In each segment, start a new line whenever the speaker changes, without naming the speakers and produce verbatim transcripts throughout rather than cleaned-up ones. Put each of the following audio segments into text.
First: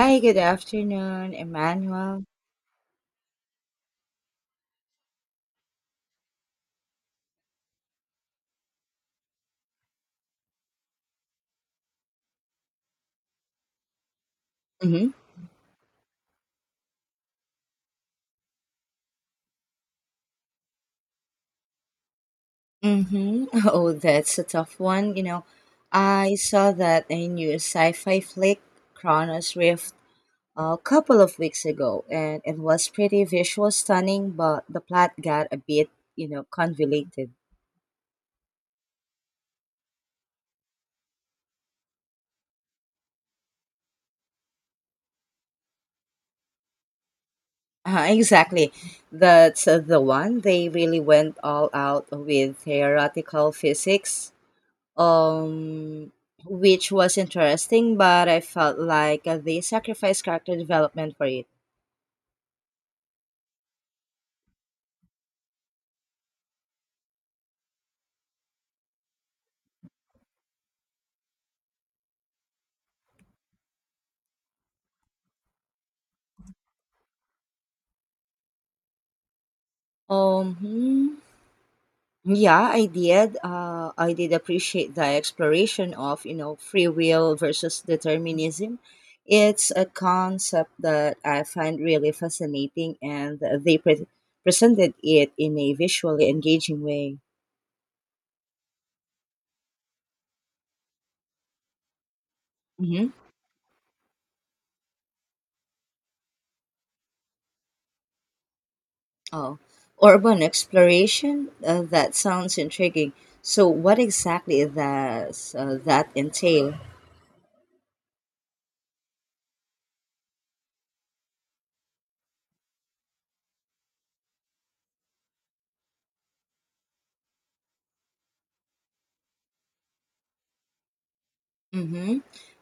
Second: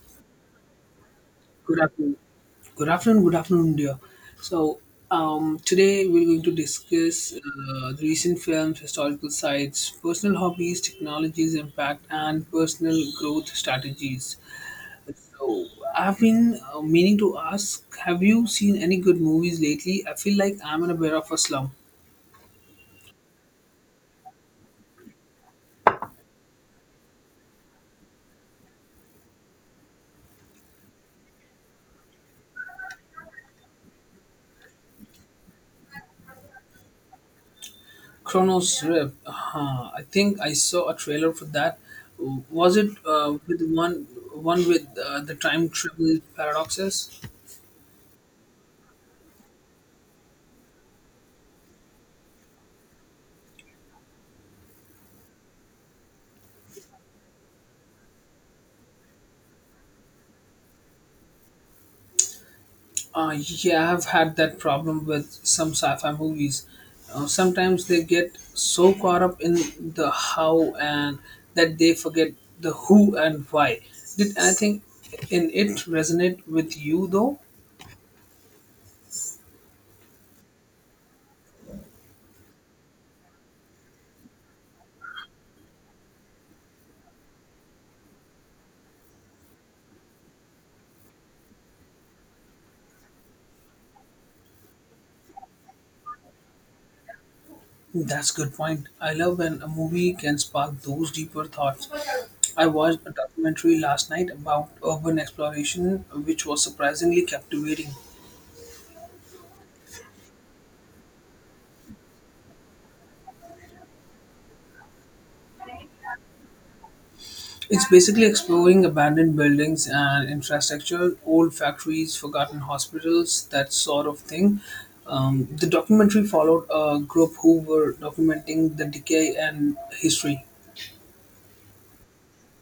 Hi, good afternoon,
Good afternoon.
Emmanuel.
Good afternoon. Good afternoon, dear. So, um, Today we're going to discuss uh, the recent films, historical sites, personal hobbies, technologies impact, and personal growth strategies.
Hmm.
So, I've been uh, meaning to ask: Have you seen any good movies lately? I feel like I'm in a bit of a slump.
Mm-hmm. Oh, that's a tough one. You know, I saw that a new sci-fi flick, Chronos Rift, a couple of weeks ago, and it was pretty visual stunning, but the plot got a bit, you know, convoluted.
Chronos Rift. Uh, I think I saw a trailer for that. Was it uh, with one one with uh, the time travel paradoxes?
Uh, exactly. That's uh, the one. They really went all out with theoretical physics, um, which was interesting, but I felt like uh, they sacrificed character development for it.
Uh, yeah, I've had that problem with some sci-fi movies. Uh, sometimes they get so caught up in the how and that they forget the who and why. Did anything in it resonate with you though?
Um, hmm, yeah, I did. Uh, I did appreciate the exploration of, you know free will versus determinism. It's a concept that I find really fascinating, and they pre- presented it in a visually engaging way.
That's a good point. I love when a movie can spark those deeper thoughts. I watched a
Mhm.
documentary last night about urban exploration, which was surprisingly captivating.
Oh, urban exploration? Uh, that sounds intriguing. So, what exactly does uh, that entail?
It's basically exploring abandoned buildings and infrastructure, old factories, forgotten hospitals, that sort of thing. Um, the documentary followed a group who were documenting the decay and history.
Mm-hmm.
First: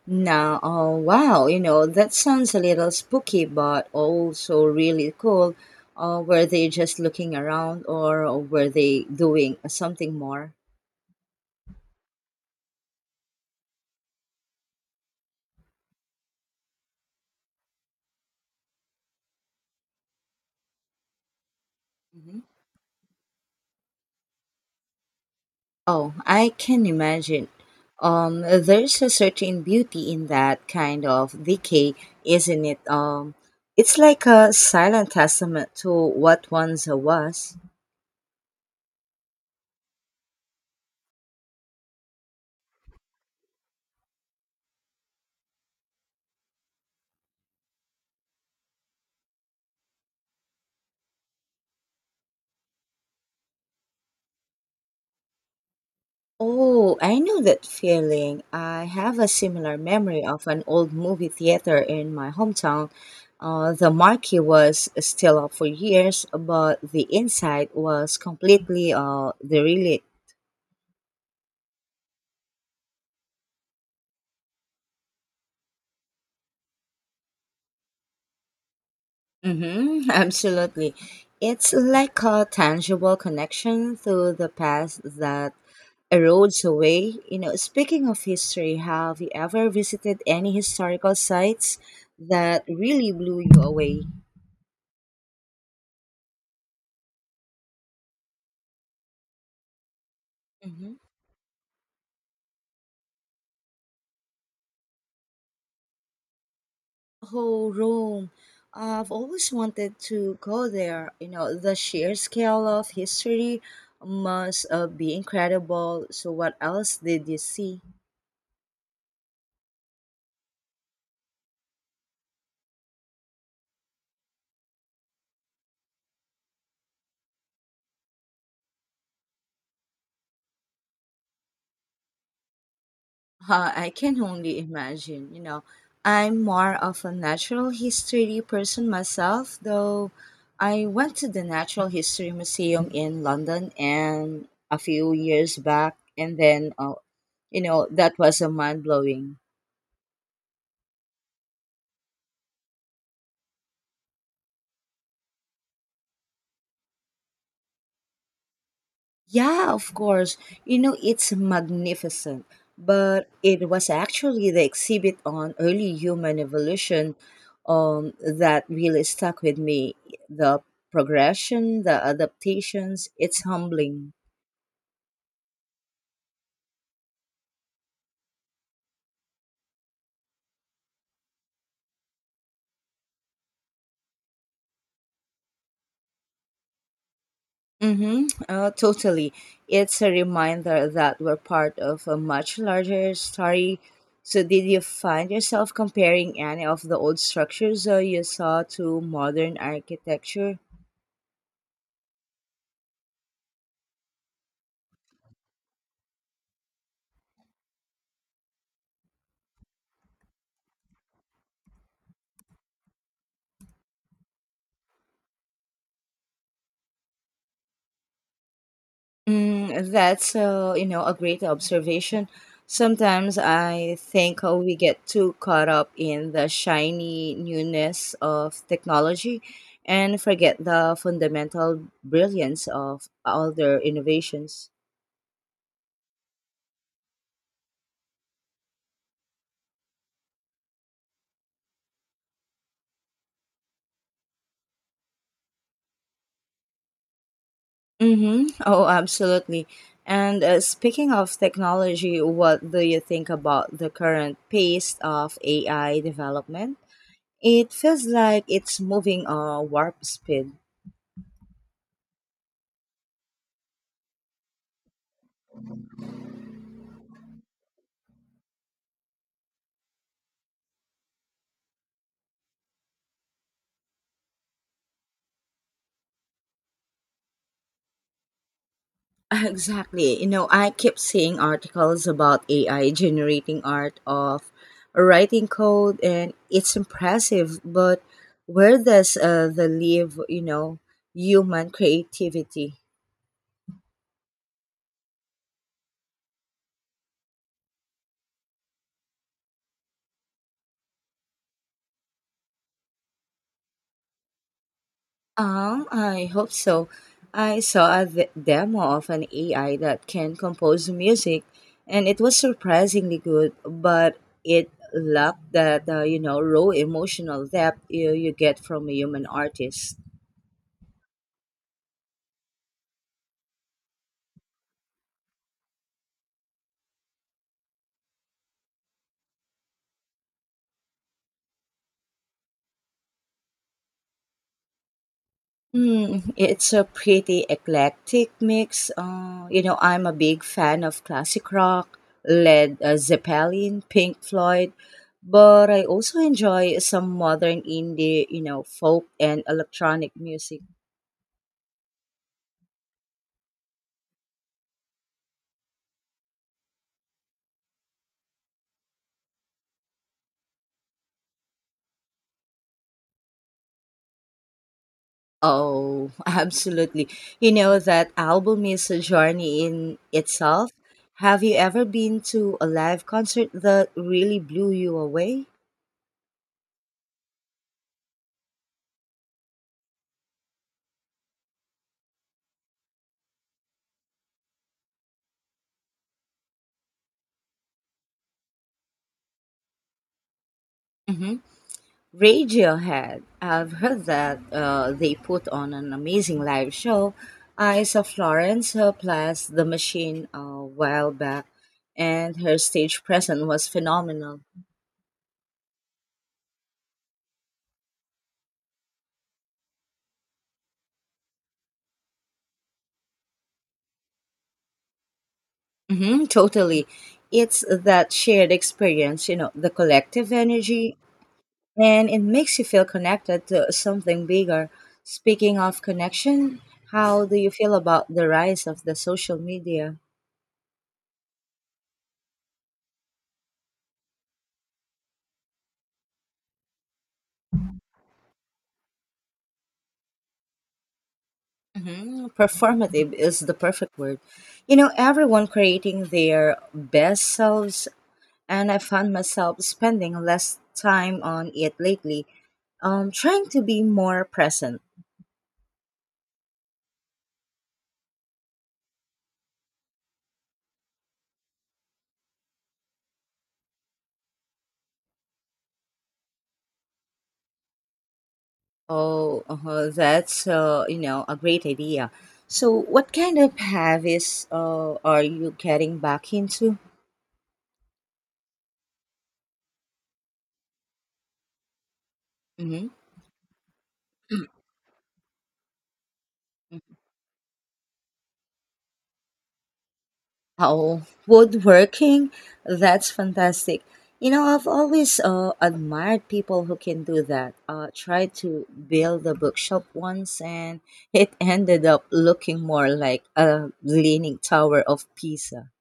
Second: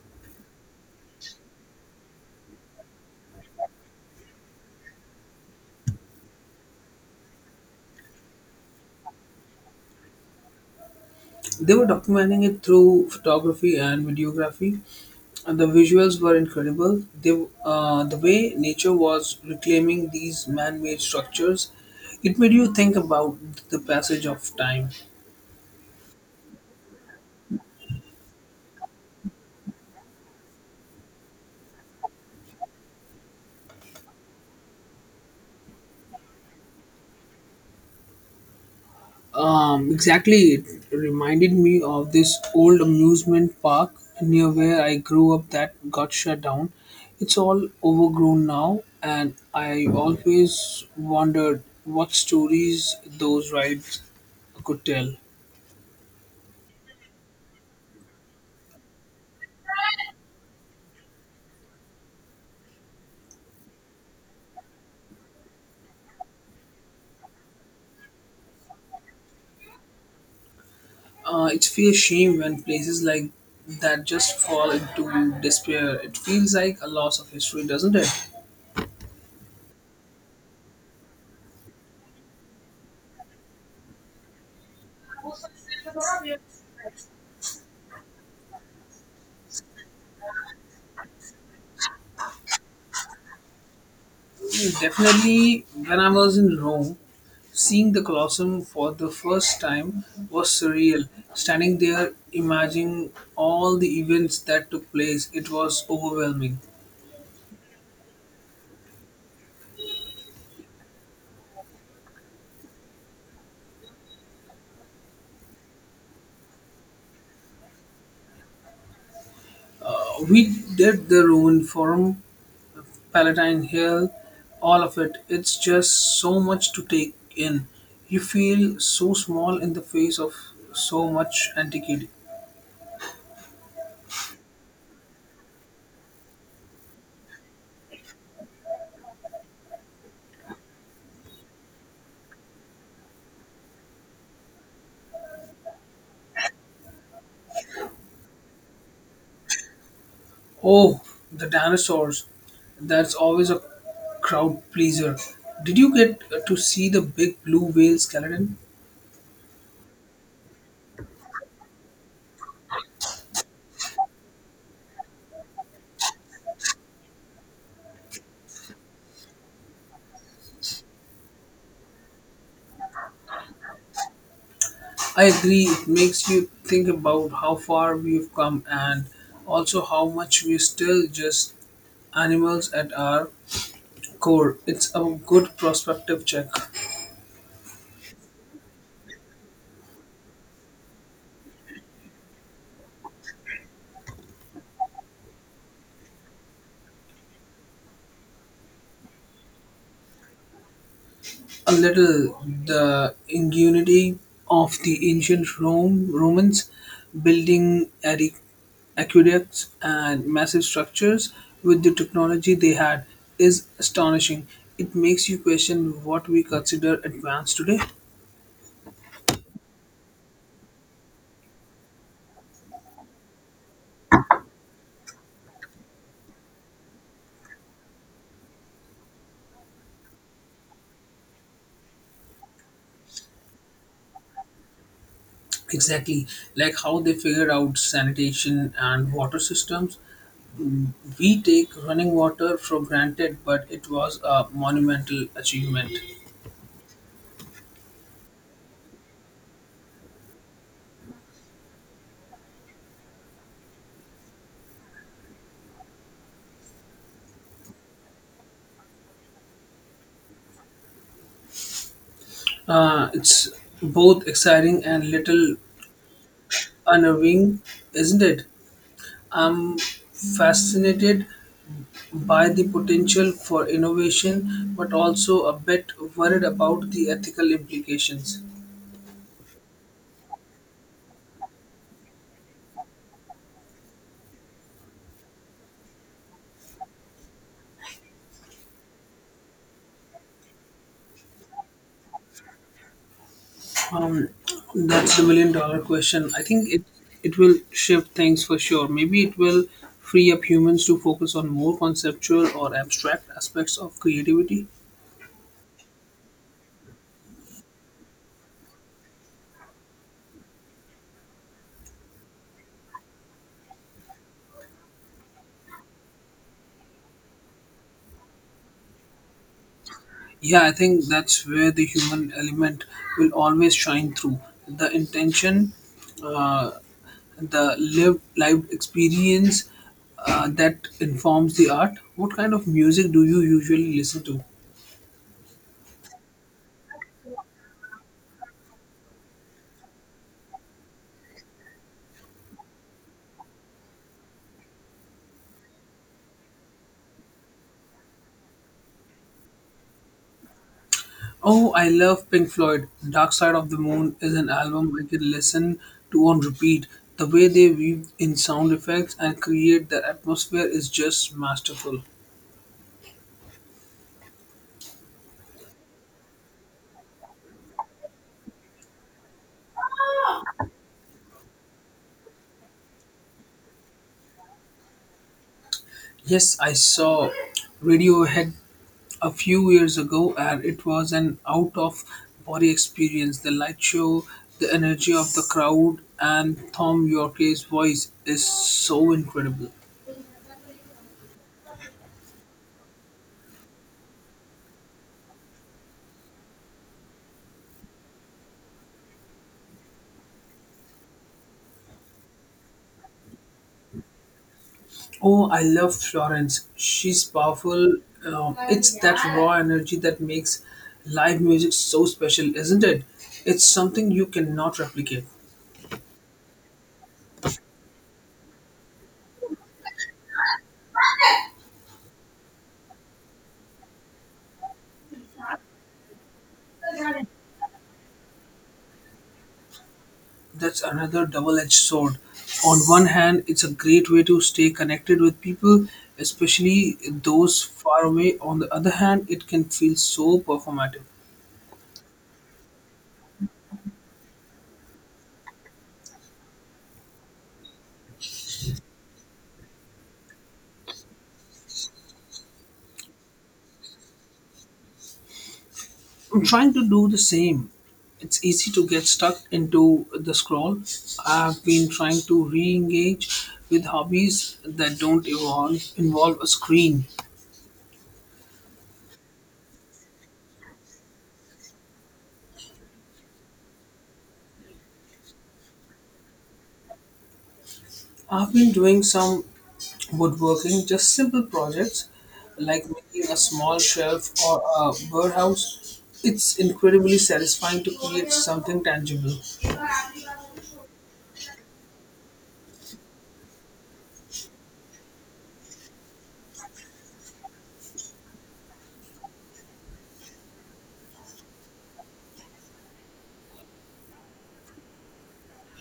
Now, oh, wow, you know, that sounds a little spooky, but also really cool. Uh, were they just looking around or were they doing something more?
They were documenting it through photography and videography, and the visuals were incredible. They, uh, the way nature was reclaiming these man made structures, it
Mhm.
made you think about the passage of time.
Oh, I can imagine. Um, there's a certain beauty in that kind of decay, isn't it? Um, it's like a silent testament to what once was.
Um, exactly. It reminded me of this old amusement park near where I grew up that got shut down. It's all overgrown now, and I always wondered what stories those rides could tell.
Oh, I know that feeling. I have a similar memory of an old movie theater in my hometown. Uh, the marquee was still up for years, but the inside was completely uh, dereli-
Uh, it's feel shame when places like that just fall into despair. It feels like a loss of history, doesn't it?
Mm-hmm, absolutely. It's like a tangible connection to the past that erodes away. You know, speaking of history, have you ever visited any historical sites that really blew you away?
Definitely, when I was in Rome, seeing the Colosseum for the first time was
Mm-hmm.
surreal. Standing there, imagining all the events that took place, it was overwhelming.
Oh, Rome. I've always wanted to go there. You know, the sheer scale of history must uh, be incredible. So, what else did you see?
Uh, We did the Roman Forum, Palatine Hill, all of it. It's just so much to take in. You feel so small in the face of so much antiquity.
Uh, I can only imagine, you know. I'm more of a natural history person myself, though I went to the Natural History Museum in London and a few years back, and then uh, you know, that was a mind blowing.
Oh, the dinosaurs. That's always a crowd pleaser. Did you get to see the big blue whale skeleton?
Yeah, of course. You know, it's magnificent. But it was actually the exhibit on early human evolution, um, that really stuck with me. The progression, the adaptations, it's humbling.
I agree. It makes you think about how far we've come and also how much we're still just animals at our core. It's a good perspective check.
Mm-hmm. Uh, totally. It's a reminder that we're part of a much larger story. So, did you find yourself comparing any of the old structures uh, you saw to modern architecture?
A little, the ingenuity of the ancient Rome Romans building adi- aqueducts and massive structures with the technology they had is astonishing. It makes you question what we consider advanced today.
Mm, that's, uh, you know a great observation. Sometimes I think uh, we get too caught up in the shiny newness of technology and forget the fundamental brilliance of other innovations.
Exactly, like how they figure out sanitation and water systems. We take running water for granted, but it was a monumental achievement.
Mm-hmm. Oh, absolutely. And uh, speaking of technology, what do you think about the current pace of A I development? It feels like it's moving uh, warp speed.
Uh, it's both exciting and little unnerving, isn't it? I'm fascinated by the potential for innovation, but also a bit worried about the ethical implications.
Exactly. You know, I keep seeing articles about A I generating art of writing code, and it's impressive. But where does uh, the leave, you know, human creativity?
Um, that's the million dollar question. I think it it will shift things for sure. Maybe it will free up humans to focus on more conceptual or abstract aspects of creativity.
Um, I hope so. I saw a v- demo of an A I that can compose music, and it was surprisingly good, but it lacked that, uh, you know, raw emotional depth you, you get from a human artist.
Yeah, I think that's where the human element will always shine through. The intention, uh, the lived lived experience uh, that informs the art. What kind of music do you usually listen to?
Hmm, it's a pretty eclectic mix. Uh, you know, I'm a big fan of classic rock, Led uh, Zeppelin, Pink Floyd, but I also enjoy some modern indie, you know, folk and electronic music.
Oh, I love Pink Floyd. Dark Side of the Moon is an album I can listen to on repeat. The way they weave in sound effects and create the atmosphere is just masterful.
Oh, absolutely. You know, that album is a journey in itself. Have you ever been to a live concert that really blew you away?
Yes, I saw Radiohead a few years ago, and it was an out of body experience. The light show, the energy of the crowd, and Tom Yorke's voice is so incredible.
Mhm. Radiohead. I've heard that uh, they put on an amazing live show. I saw Florence uh, plus The Machine a while back, and her stage presence was phenomenal.
Oh, I love Florence. She's powerful. Um, it's that raw energy that makes live music so special, isn't it? It's something you cannot replicate.
Hmm, totally. It's that shared experience, you know, the collective energy, and it makes you feel connected to something bigger. Speaking of connection, how do you feel about the rise of the social media?
That's another double edged sword. On one hand, it's a great way to stay connected with people, especially those far away. On the other hand, it can feel so performative.
Hmm. Performative is the perfect word. You know, everyone creating their best selves, and I found myself spending less time on it lately, um, trying to be more present.
I'm trying to do the same. It's easy to get stuck into the scroll. I've been trying to re-engage with hobbies that don't involve, involve a screen.
Oh, uh that's, uh, you know a great idea. So, what kind of habits uh, are you getting back into?
I've been doing some woodworking, just simple projects like
Mm-hmm.
making a small shelf or a birdhouse. It's incredibly satisfying to create something tangible.
Oh, woodworking? That's fantastic. You know, I've always uh, admired people who can do that. Uh, tried to build a bookshop once, and it ended up looking more like a leaning tower of Pisa.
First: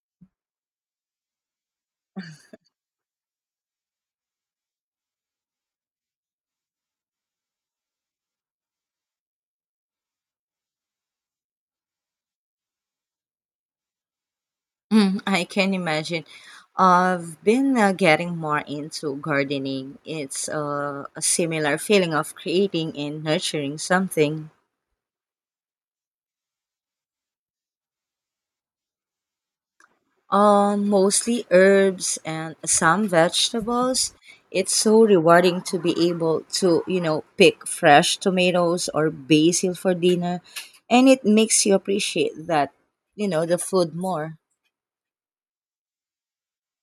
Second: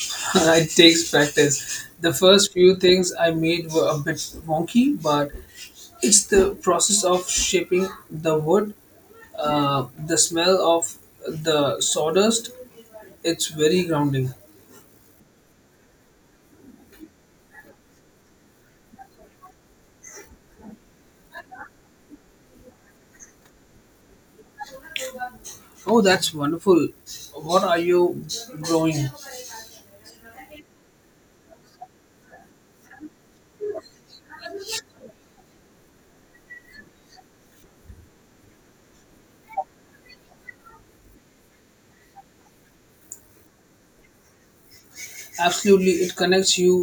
It takes practice. The first few things I made were a bit wonky, but it's the process of shaping the wood, uh, the smell of the sawdust. It's very grounding.
Mm, I can imagine. I've been uh, getting more into gardening. It's uh, a similar feeling of creating and nurturing something.
Oh, that's wonderful. What are you growing?
Um, mostly herbs and some vegetables. It's so rewarding to be able to, you know, pick fresh tomatoes or basil for dinner, and it makes you appreciate that, you know, the food more.
Absolutely, it connects you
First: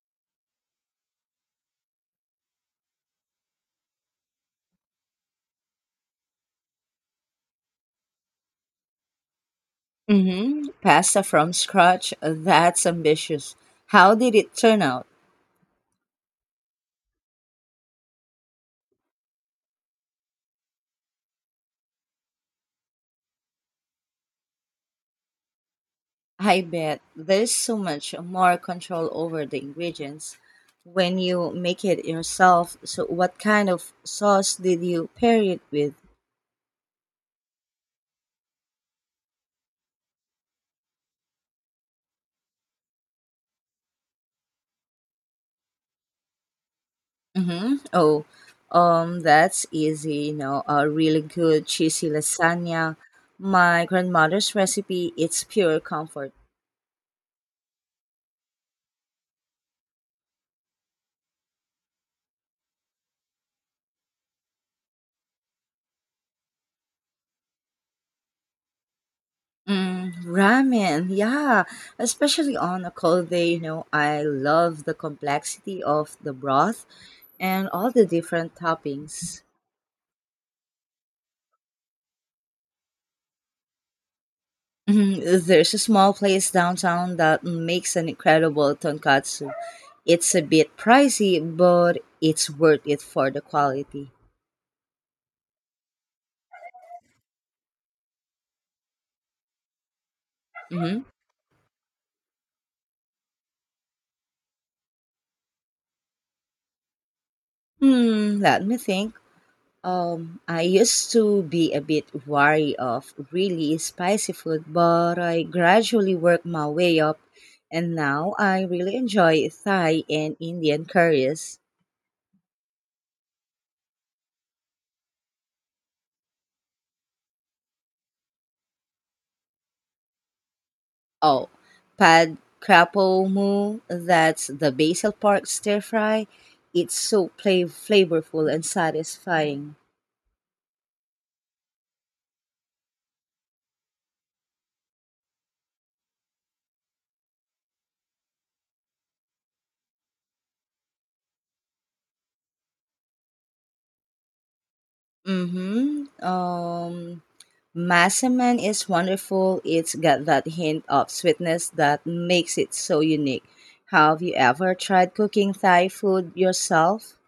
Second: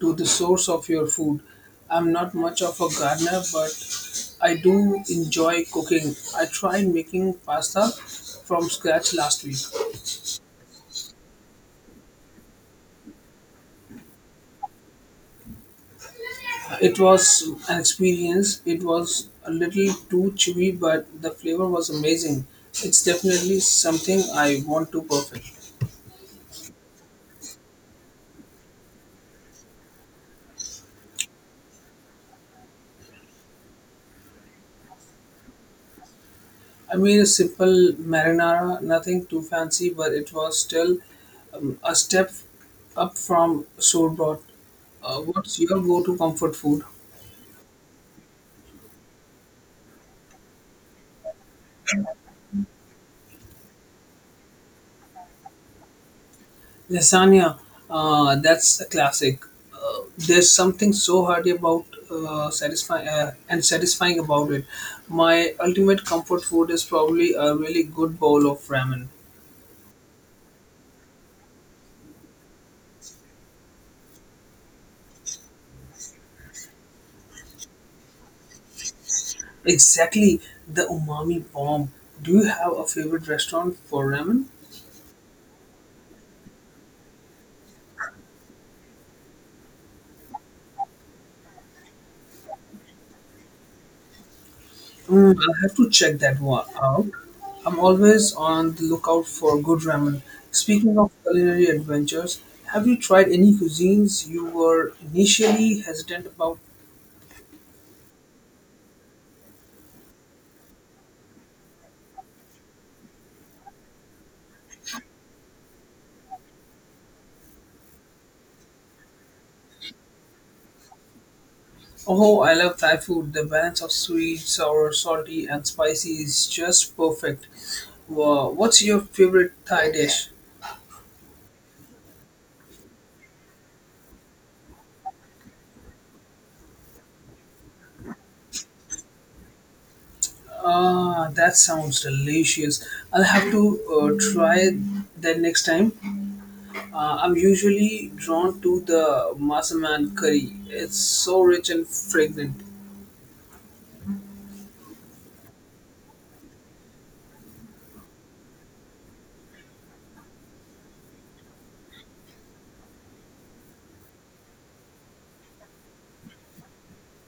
to the source of your food. I'm not much of a gardener, but I do enjoy cooking. I tried making pasta from scratch last week.
Mm-hmm. Pasta from scratch. That's ambitious. How did it turn out?
It was an experience. It was a little too chewy, but the flavor was amazing. It's definitely something I want to perfect.
I bet there's so much more control over the ingredients when you make it yourself. So, what kind of sauce did you pair it with?
I made a simple marinara, nothing too fancy, but it was still um, a step up from sorbet. Uh, what's your go-to comfort food?
Mm-hmm. Oh, um, that's easy. You know, a really good cheesy lasagna. My grandmother's recipe, it's pure comfort.
Lasagna, uh, that's a classic. Uh, there's something so hearty about uh, satisfying uh, and satisfying about it. My ultimate comfort food is probably a really good bowl of ramen.
Mm, ramen, yeah, especially on a cold day, you know, I love the complexity of the broth and all the different toppings.
Exactly, the umami bomb. Do you have a favorite restaurant for ramen?
Mhm. There's a small place downtown that makes an incredible tonkatsu. It's a bit pricey, but it's worth it for the quality.
Mm, I'll have to check that one out. I'm always on the lookout for good ramen. Speaking
Hmm.
of culinary adventures, have you tried any cuisines you were initially hesitant about?
Hmm, let me think. Um, I used to be a bit wary of really spicy food, but I gradually worked my way up, and now I really enjoy Thai and Indian curries.
Oh, I love Thai food. The balance of sweet, sour, salty, and spicy is just perfect. Wow. What's your favorite Thai dish?
Oh, pad krapo mu, that's the basil pork stir fry. It's so play- flavorful and satisfying.
Ah, that sounds delicious. I'll have to uh, try that next time. Uh, I'm usually drawn to the massaman curry. It's so rich and fragrant.
Mm-hmm. Um, Massaman is wonderful. It's got that hint of sweetness that makes it so unique. Have you ever tried cooking Thai food yourself?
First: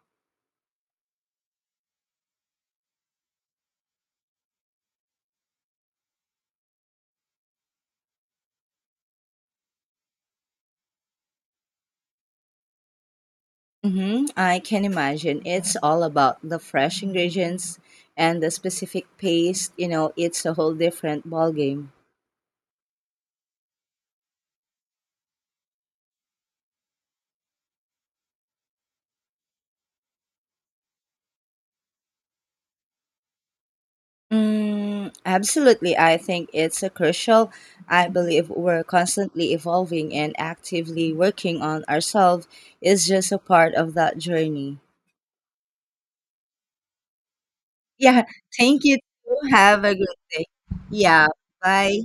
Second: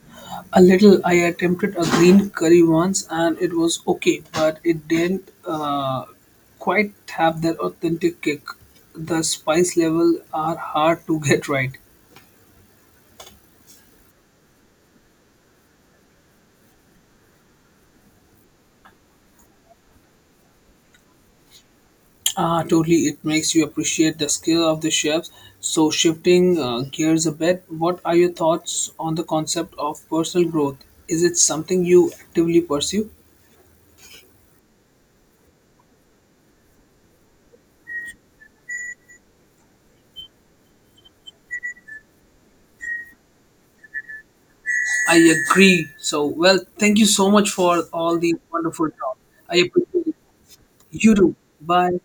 A little. I attempted a green curry once and it was okay, but it didn't uh, quite have that authentic kick. The spice level are hard to get right.
Mm-hmm. I can imagine. It's all about the fresh ingredients and the specific paste. You know, it's a whole different ballgame.
Ah, totally. It makes you appreciate the skill of the chefs. So, shifting uh, gears a bit, what are your thoughts on the concept of personal growth? Is it something you actively pursue?
Mm, absolutely. I think it's a crucial. I believe we're constantly evolving and actively working on ourselves is just a part of that journey.
I agree. So, well, thank you so much for all
Yeah,
the
thank
wonderful
you,
talk.
too.
I
Have a
appreciate it.
good day.
You
Yeah,
too. Bye.
bye.